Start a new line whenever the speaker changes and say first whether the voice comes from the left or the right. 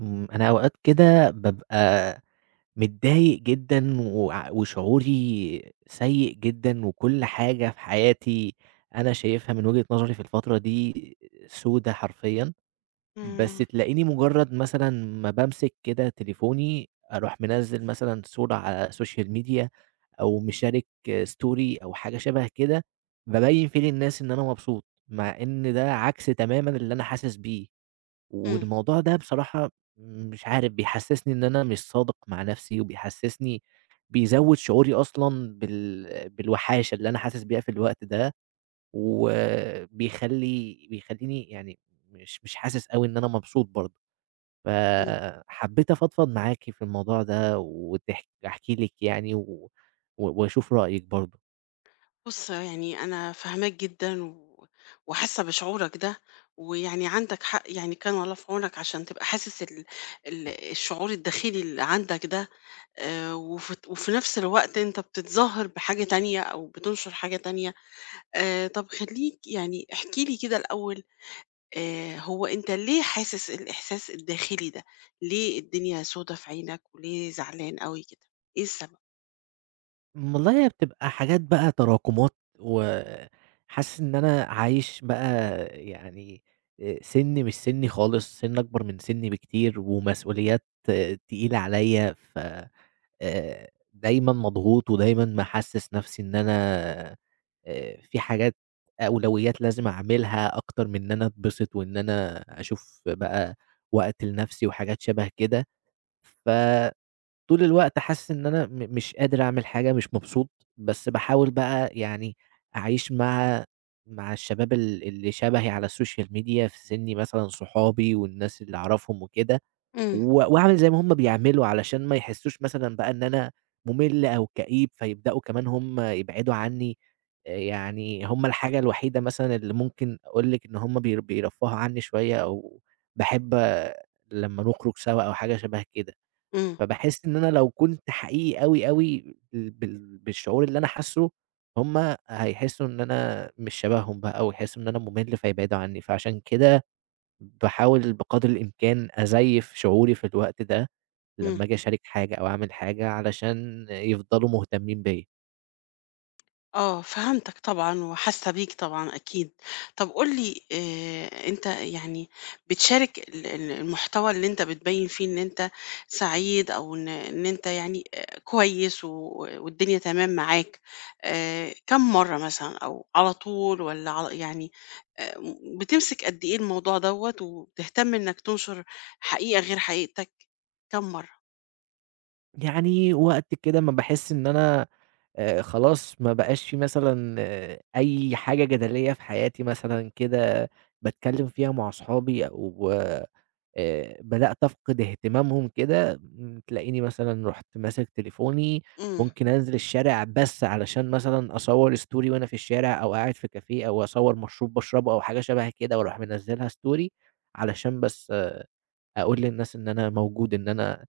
right: أنا أوقات كده بابقى متضايق جدًا وشعوري سيء جدًا، وكل حاجة في حياتي أنا شايفها من وجهة نظري في الفترة دي سودا حرفيًا. بس
left: إمم،
right: تلاقيني مجرد مثلًا ما بامسك كده تليفوني أروح منزّل مثلًا صورة على السوشيال ميديا أو مشارك story أو حاجة شبه كده، بابين فيه للناس إن أنا مبسوط، مع إن ده عكس تمامًا اللي أنا حاسس بيه.
left: إمم،
right: والموضوع ده بصراحة مش عارف بيحسسني إن أنا مش صادق مع نفسي، وبيحسسني بيزود شعوري أصلًا بالوحاشة اللي أنا حاسس بيها في الوقت ده، وبيخلّي بيخلّيني يعني مش حاسس أوي إن أنا مبسوط برضه،
left: إمم.
right: فحبيت أفضفض معاك في الموضوع ده وتح احكي لِك يعني و وأشوف رأيِك برضه.
left: بُص، يعني أنا فاهماك جدًا و وحاسة بشعورك ده، ويعني عندك حق، يعني كان الله في عونك عشان تبقى حاسس ال ال الشعور الداخلي اللي عندك ده، وف وفي نفس الوقت أنت بتتظاهر بحاجة تانية أو بتنشر حاجة تانية. طب خلّيك يعني احكِ لي كده الأول، هو أنت ليه حاسس الإحساس الداخلي ده؟ ليه الدنيا سودا في عينك وليه زعلان أوي كده؟ إيه السبب؟
right: والله هي بتبقى حاجات بقى تراكمات، وحاسس إن أنا عايش بقى يعني مش سِنّي خالص، سِن أكبر من سِنّي بكتير، ومسؤوليات تقيلة عليّا، ف دايمًا مضغوط، ودايمًا محسِّس نَفْسي إن أنا في حاجات أولويات لازم أعملها أكتر من إن أنا أتبسط، وإن أنا أشوف بقى وقت لنَفْسي وحاجات شَبه كده. ف طول الوقت حاسس إن أنا مش قادر أعمل حاجة، مش مبسوط، بس باحاول بقى يعني أعيش مع الشباب اللي شبهي على السوشيال ميديا في سِنّي مثلًا صحابي والناس اللي أعرفهم وكده،
left: إمم،
right: وأعمل زي ما هُم بيعملوا علشان ما يحسّوش مثلًا بقى إن أنا مُمِل أو كئيب، فيبدأوا كمان هُم يبعدوا عني. يعني هُم الحاجة الوحيدة مثلًا اللي ممكن أقول لِك إن هُم بيرفّهوا عني شوية أو باحب لمّا نخرج سوا أو حاجة شبه كده.
left: إمم،
right: فباحس إن أنا لو كنت حقيقي أوي، أوي بالشعور اللي أنا حاسّه، هُم هيحسّوا إن أنا مش شبههم بقى أو يحسّوا إن أنا مُمِل فيبعدوا عنّي، فعشان كده باحاول بقدر الإمكان أزيّف شعوري في الوقت ده
left: إمم.
right: لمّا آجي أشارك حاجة أو أعمل حاجة علشان يفضلوا مهتمين بيّا.
left: آه، فهمتك طبعًا وحاسة بيك طبعًا أكيد. طب قُل لي أنت يعني بتشارك ال ال المحتوى اللي أنت بتبيّن فيه إن أنت سعيد أو إن أنت يعني كويس و والدنيا تمام معاك، كام مرّة مثلًا أو على طول والّا على يعني آآ بتمسك قد إيه الموضوع دوّة وبتهتم إنك تنشر حقيقة غير حقيقتك كام مرّة؟
right: يعني وقت كده أمّا باحس إن أنا خلاص ما بقاش في مثلًا آه، أي حاجة جدلية في حياتي مثلًا كده باتكلّم فيها مع أصحابي أو بدأت أفقد اهتمامهم كده، تلاقيني مثلًا رُحت ماسك تليفوني،
left: إمم،
right: ممكن أنزل الشارع بس علشان مثلًا أصوّر story وأنا في الشارع أو قاعد في كافيه أو أصوّر مشروب باشربه أو حاجة شبه كده وأروح منزّلها story علشان بس آه، أقول للناس إن أنا موجود، إن أنا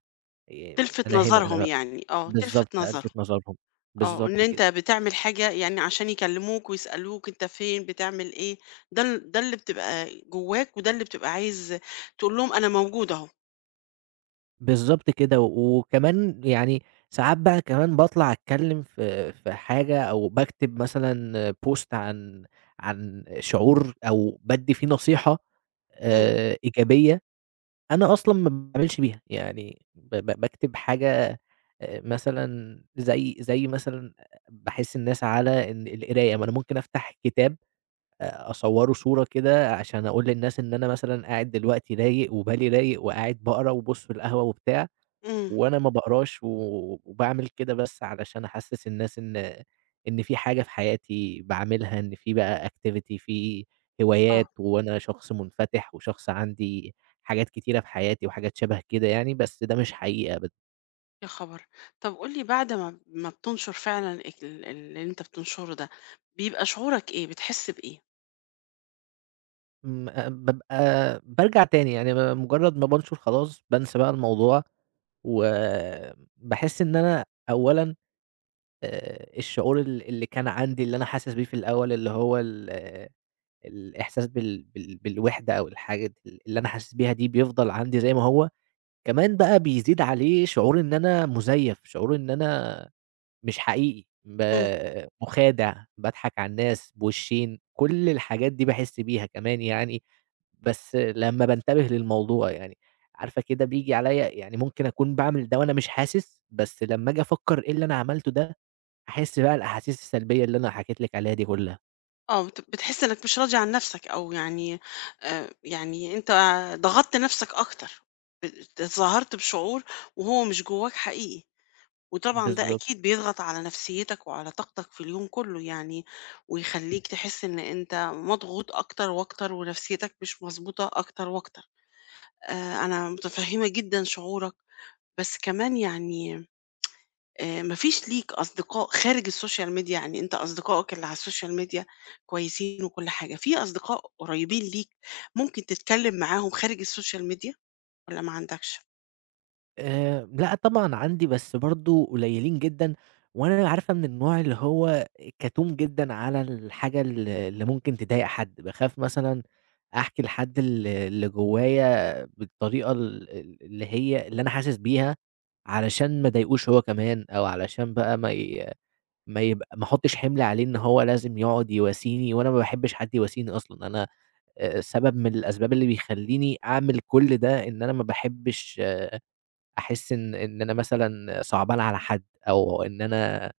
right: آآ
left: تلفت
right: أنا هنا،
left: نظرهم
right: أنا
left: يعني، آه،
right: بالضبط،
left: تلفت
right: ألفِت
left: نظرهم.
right: نظرهم،
left: آه، إن
right: بالضبط
left: أنت
right: كده،
left: بتعمل حاجة يعني عشان يكلموك ويسألوك أنت فين، بتعمل إيه، ده اللي بتبقى جواك وده اللي بتبقى عايز تقول لهم أنا موجود أهو.
right: بالضبط كده. وكمان يعني ساعات بقى كمان باطلع أتكلّم في حاجة أو باكتب مثلًا post عن شعور أو بادّي فيه نصيحة
left: إمم،
right: إيجابية، أنا أصلًا ما باعملش بيها، يعني ب ب باكتب حاجة مثلًا زي مثلًا باحث الناس على إن القراية، ما أنا ممكن أفتح كتاب أصوّره صورة كده عشان أقول للناس إن أنا مثلًا قاعد دلوقتي رايق وبالي رايق وقاعد باقرا وبُص في القهوة وبتاع،
left: إمم،
right: وأنا ما باقراش وباعمل كده بس علشان أحسّس الناس إن في حاجة في حياتي باعملها، إن في بقى activity في
left: آه،
right: هوايات وأنا شخص منفتح وشخص عندي حاجات كتيرة في حياتي وحاجات شبه كده يعني، بس ده مش حقيقي أبدًا.
left: يا خبر! طب قُل لي بعد ما بتنشر فعلًا اللي أنت بتنشره ده، بيبقى شعورك إيه، بتحس بإيه؟
right: م بابقى بارجع تاني يعني مجرد ما بانشر خلاص بانسى بقى الموضوع. وباحس إن أنا أولًا الشعور اللي كان عندي اللي أنا حاسس بيه في الأول اللي هو آه، الإحساس بالوحدة أو الحاجة اللي أنا حاسس بيها دي بيفضل عندي زي ما هو، كمان بقى بيزيد عليه شعور إن أنا مُزيّف، شعور إن أنا مش حقيقي،
left: إمم،
right: مُخادع، باضحك على الناس بوشّين، كل الحاجات دي باحس بيها كمان يعني. بس لمّا بانتبه للموضوع يعني، عارفة كده بييجي عليَّ يعني ممكن أكون باعمل ده وأنا مش حاسس، بس لمّا آجي أفكّر إيه اللي أنا عملته ده، أحس بقى الأحاسيس السلبية اللي أنا حكيت لِك عليها دي كلّها.
left: آه، بتحس إنك مش راضي عن نفسك أو يعني يعني أنت ضغطت نفسك أكتر، ب اتظاهرت بشعور وهو مش جواك حقيقي. وطبعًا ده
right: بالضبط.
left: أكيد بيضغط على نفسيتك وعلى طاقتك في اليوم كله يعني، ويخلّيك تحس إن أنت مضغوط أكتر وأكتر ونفسيتك مش مضبوطة أكتر وأكتر. أنا متفهّمة جدًا شعورك، بس كمان يعني ما فيش ليك أصدقاء خارج الSocial Media؟ يعني أنت أصدقائك اللي على الSocial Media كويسين وكل حاجة، في أصدقاء قريبين ليك ممكن تتكلّم معاهم خارج الSocial Media والّا ما عندكش؟
right: لأ طبعًا عندي بس برضه قليلين جدًا، وأنا عارفة من النوع اللي هو كتوم جدًا على الحاجة اللي ممكن تضايق حد، باخاف مثلًا أحكي لحد اللي جوايا بالطريقة ال ال اللي هي اللي أنا حاسس بيها، علشان ما اضايقوش هو كمان، أو علشان بقى ما يبقى ما احطش حمل عليه إن هو لازم يقعد يواسيني، وأنا ما باحبش حد يواسيني أصلًا، أنا سبب من الأسباب اللي بيخلّيني أعمل كل ده إن أنا ما باحبش أحس إن أنا مثلًا صعبان على حد، أو إن أنا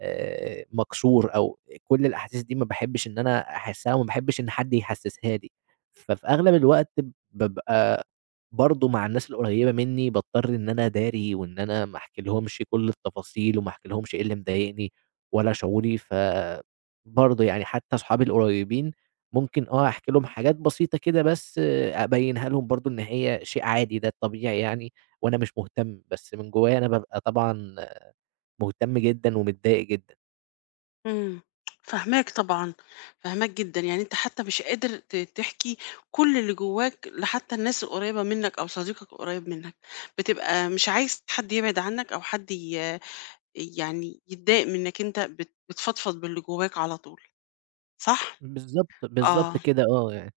right: مكسور أو كل الأحاسيس دي ما باحبش إن أنا أحسّها وما باحبش إن حد يحسّسها لي، ففي أغلب الوقت بابقى برضه مع الناس القريّبة منّي باضطر إن أنا أداري وإن أنا ما أحكي لهمش كل التفاصيل وما أحكي لهمش إيه اللي مضايقني ولا شعوري، ف برضه يعني حتّى أصحابي القريّبين ممكن آه أحكي لهم حاجات بسيطة كده بس آه، أبيّنها لهم برضه إن هي شيء عادي ده الطبيعي يعني وأنا مش مهتم، بس من جوّايا أنا بابقى طبعًا مهتم جدًا ومتضايق جدًا.
left: إمم، فاهماك طبعًا، فاهماك جدًا، يعني أنت حتى مش قادر تحكي كل اللي جواك لحتى الناس القريبة منك أو صديقك القريب منك، بتبقى مش عايز حد يبعد عنك أو حد يعني يتضايق من إنك أنت بتفضفض باللي جواك على طول، صح؟
right: بالضبط، بالضبط
left: آه،
right: كده آه، يعني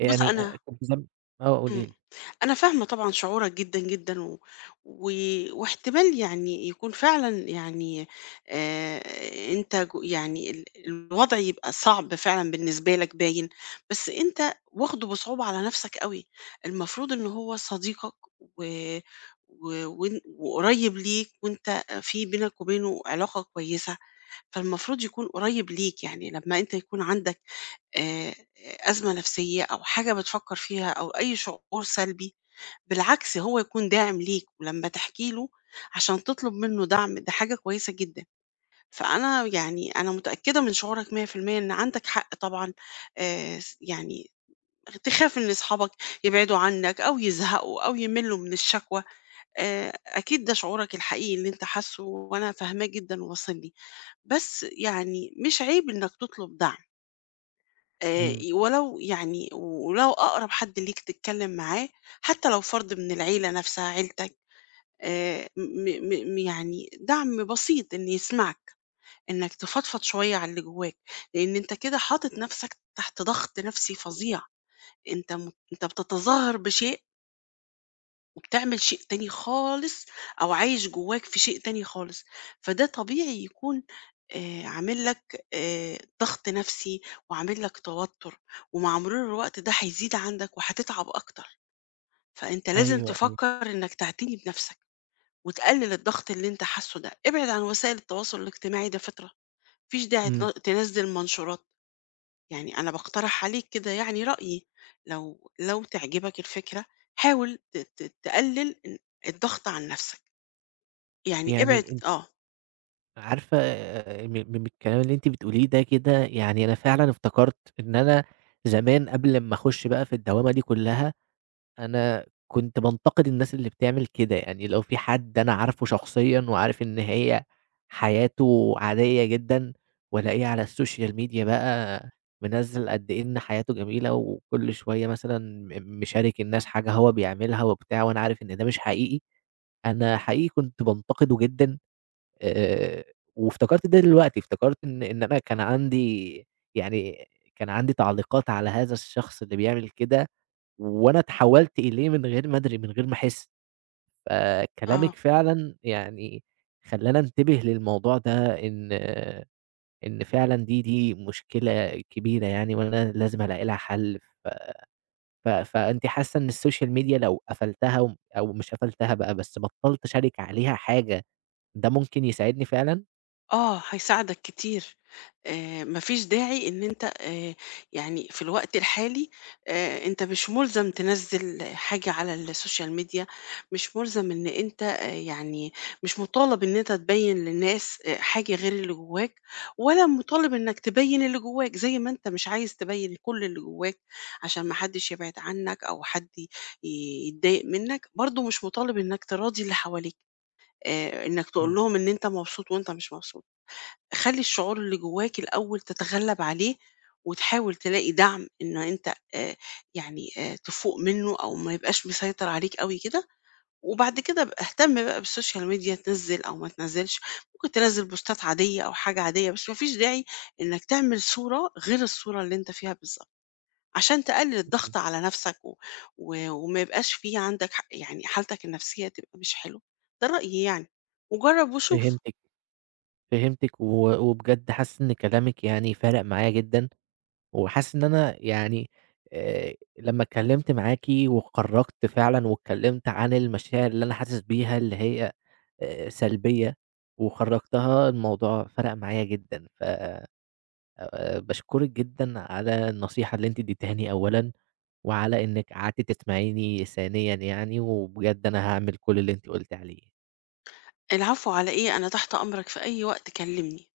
left: بُص أنا
right: أ كنت زم آه قولي
left: إمم.
right: لي.
left: أنا فاهمة طبعًا شعورك جدًا، جدًا، و و واحتمال يعني يكون فعلًا يعني آآ أنت يعني الوضع يبقى صعب فعلًا بالنسبة لك باين، بس أنت واخده بصعوبة على نَفْسك أوي، المفروض إن هو صديقك و و وإن وقريب ليك وأنت في بينك وبينه علاقة كويسة، فالمفروض يكون قريب ليك، يعني لمّا أنت يكون عندك آآ أزمة نَفْسية أو حاجة بتفكّر فيها أو أي شعور سلبي بالعكس هو يكون داعم ليك ولما تحكي له عشان تطلب منه دعم ده حاجة كويسة جدا. فأنا يعني أنا متأكدة من شعورك 100% إن عندك حق طبعا. آه، يعني تخاف إن أصحابك يبعدوا عنك أو يزهقوا أو يملوا من الشكوى. آه، أكيد ده شعورك الحقيقي اللي أنت حاسه وأنا فاهماه جدا وواصلني. بس يعني مش عيب إنك تطلب دعم. آه،
right: إمم،
left: ولو يعني ولو أقرب حد ليك تتكلم معاه حتى لو فرد من العيلة نفسها عيلتك. م م م يعني دعم بسيط إن يسمعك، إنك تفضفض شوية على اللي جواك، لإن أنت كده حاطط نفسك تحت ضغط نفسي فظيع، أنت بتتظاهر بشيء وبتعمل شيء تاني خالص، أو عايش جواك في شيء تاني خالص، فده طبيعي يكون عامل لك ضغط نفسي وعامل لك توتر، ومع مرور الوقت ده هيزيد عندك وهتتعب أكتر، فأنت لازم
right: أيوه، أيوه،
left: تفكر إنك تعتني بنفسك. وتقلل الضغط اللي انت حاسه ده ابعد عن وسائل التواصل الاجتماعي ده فترة. مفيش داعي
right: إمم.
left: تنزل منشورات. يعني انا بقترح عليك كده يعني رأيي، لو تعجبك الفكرة حاول تقلل الضغط عن نفسك، يعني ابعد
right: يعني أنتِ
left: اه
right: عارفة م من الكلام اللي أنتِ بتقوليه ده كده يعني أنا فعلًا افتكرت إن أنا زمان قبل أمّا أخُش بقى في الدوامة دي كلّها أنا كنت بانتقد الناس اللي بتعمل كده، يعني لو في حد أنا عارفه شخصيًا وعارف إن هي حياته عادية جدًا، والاقيه على الSocial media بقى منزّل قد إيه إن حياته جميلة، وكل شوية مثلًا مشارك الناس حاجة هو بيعملها وبتاع، وأنا عارف إن ده مش حقيقي، أنا حقيقي كنت بانتقده جدًا آآ، وافتكرت ده دلوقتي، افتكرت إن أنا كان عندي يعني كان عندي تعليقات على هذا الشخص اللي بيعمل كده وأنا اتحولت إليه من غير ما أدري، من غير ما أحس،
left: اه.
right: فكلامِك فعلًا يعني خلّاني أنتبه للموضوع ده إن إن فعلًا دي مشكلة كبيرة يعني وأنا لازم ألاقي لها حل، ف ف فأنتِ حاسة إن السوشيال ميديا لو قفلتها أو مش قفلتها بقى، بس بطّلت أشارك عليها حاجة، ده ممكن يساعدني فعلًا؟
left: آه، هيساعدك كتير. ما فيش داعي إن أنت يعني في الوقت الحالي أنت مش ملزم تنزّل حاجة على السوشيال ميديا، مش ملزم إن أنت يعني مش مطالب إن أنت تبيّن للناس حاجة غير اللي جواك، ولا مطالب إنك تبيّن اللي جواك، زي ما أنت مش عايز تبيّن كل اللي جواك عشان ما حدش يبعد عنك أو حد يتضايق منك، برضه مش مطالب إنك تراضي اللي حواليك، إنك تقول
right: إمم،
left: لهم إن أنت مبسوط وأنت مش مبسوط. خلّي الشعور اللي جواك الأول تتغلّب عليه، وتحاول تلاقي دعم إن أنت يعني تفوق منّه أو ما يبقاش مسيطر عليك أوي كده، وبعد كده ابقى اهتم بقى بالسوشيال ميديا تنزّل أو ما تنزّلش، ممكن تنزّل بوستات عادية أو حاجة عادية، بس ما فيش داعي إنك تعمل صورة غير الصورة اللي أنت فيها بالضبط، عشان تقلل
right: إمم،
left: الضغط على نفْسك و و وما يبقاش في عندك يعني حالتك النفسية تبقى مش حلوة، ده رأيي يعني، وجرّب وشوف.
right: فهمتِك، فهمتِك وبجد حاسس إن كلامِك يعني فارق معايا جدًا. وحاسس إن أنا يعني لمّا اتكلّمت معاكِ وخرّجت فعلًا واتكلّمت عن المشاعر اللي أنا حاسس بيها اللي هي سلبية وخرّجتها، الموضوع فرَق معايا جدًا، ف باشكرِك جدًا على النصيحة اللي أنتِ ادّيتيهاني أولًا، وعلى إنِّك قعدتِ تسمعيني ثانيًا يعني، وبجد أنا هاعمل كل اللي أنتِ قُلتِ عليه.
left: العفو على إيه؟ أنا تحت أمرك في أي وقت كلمني.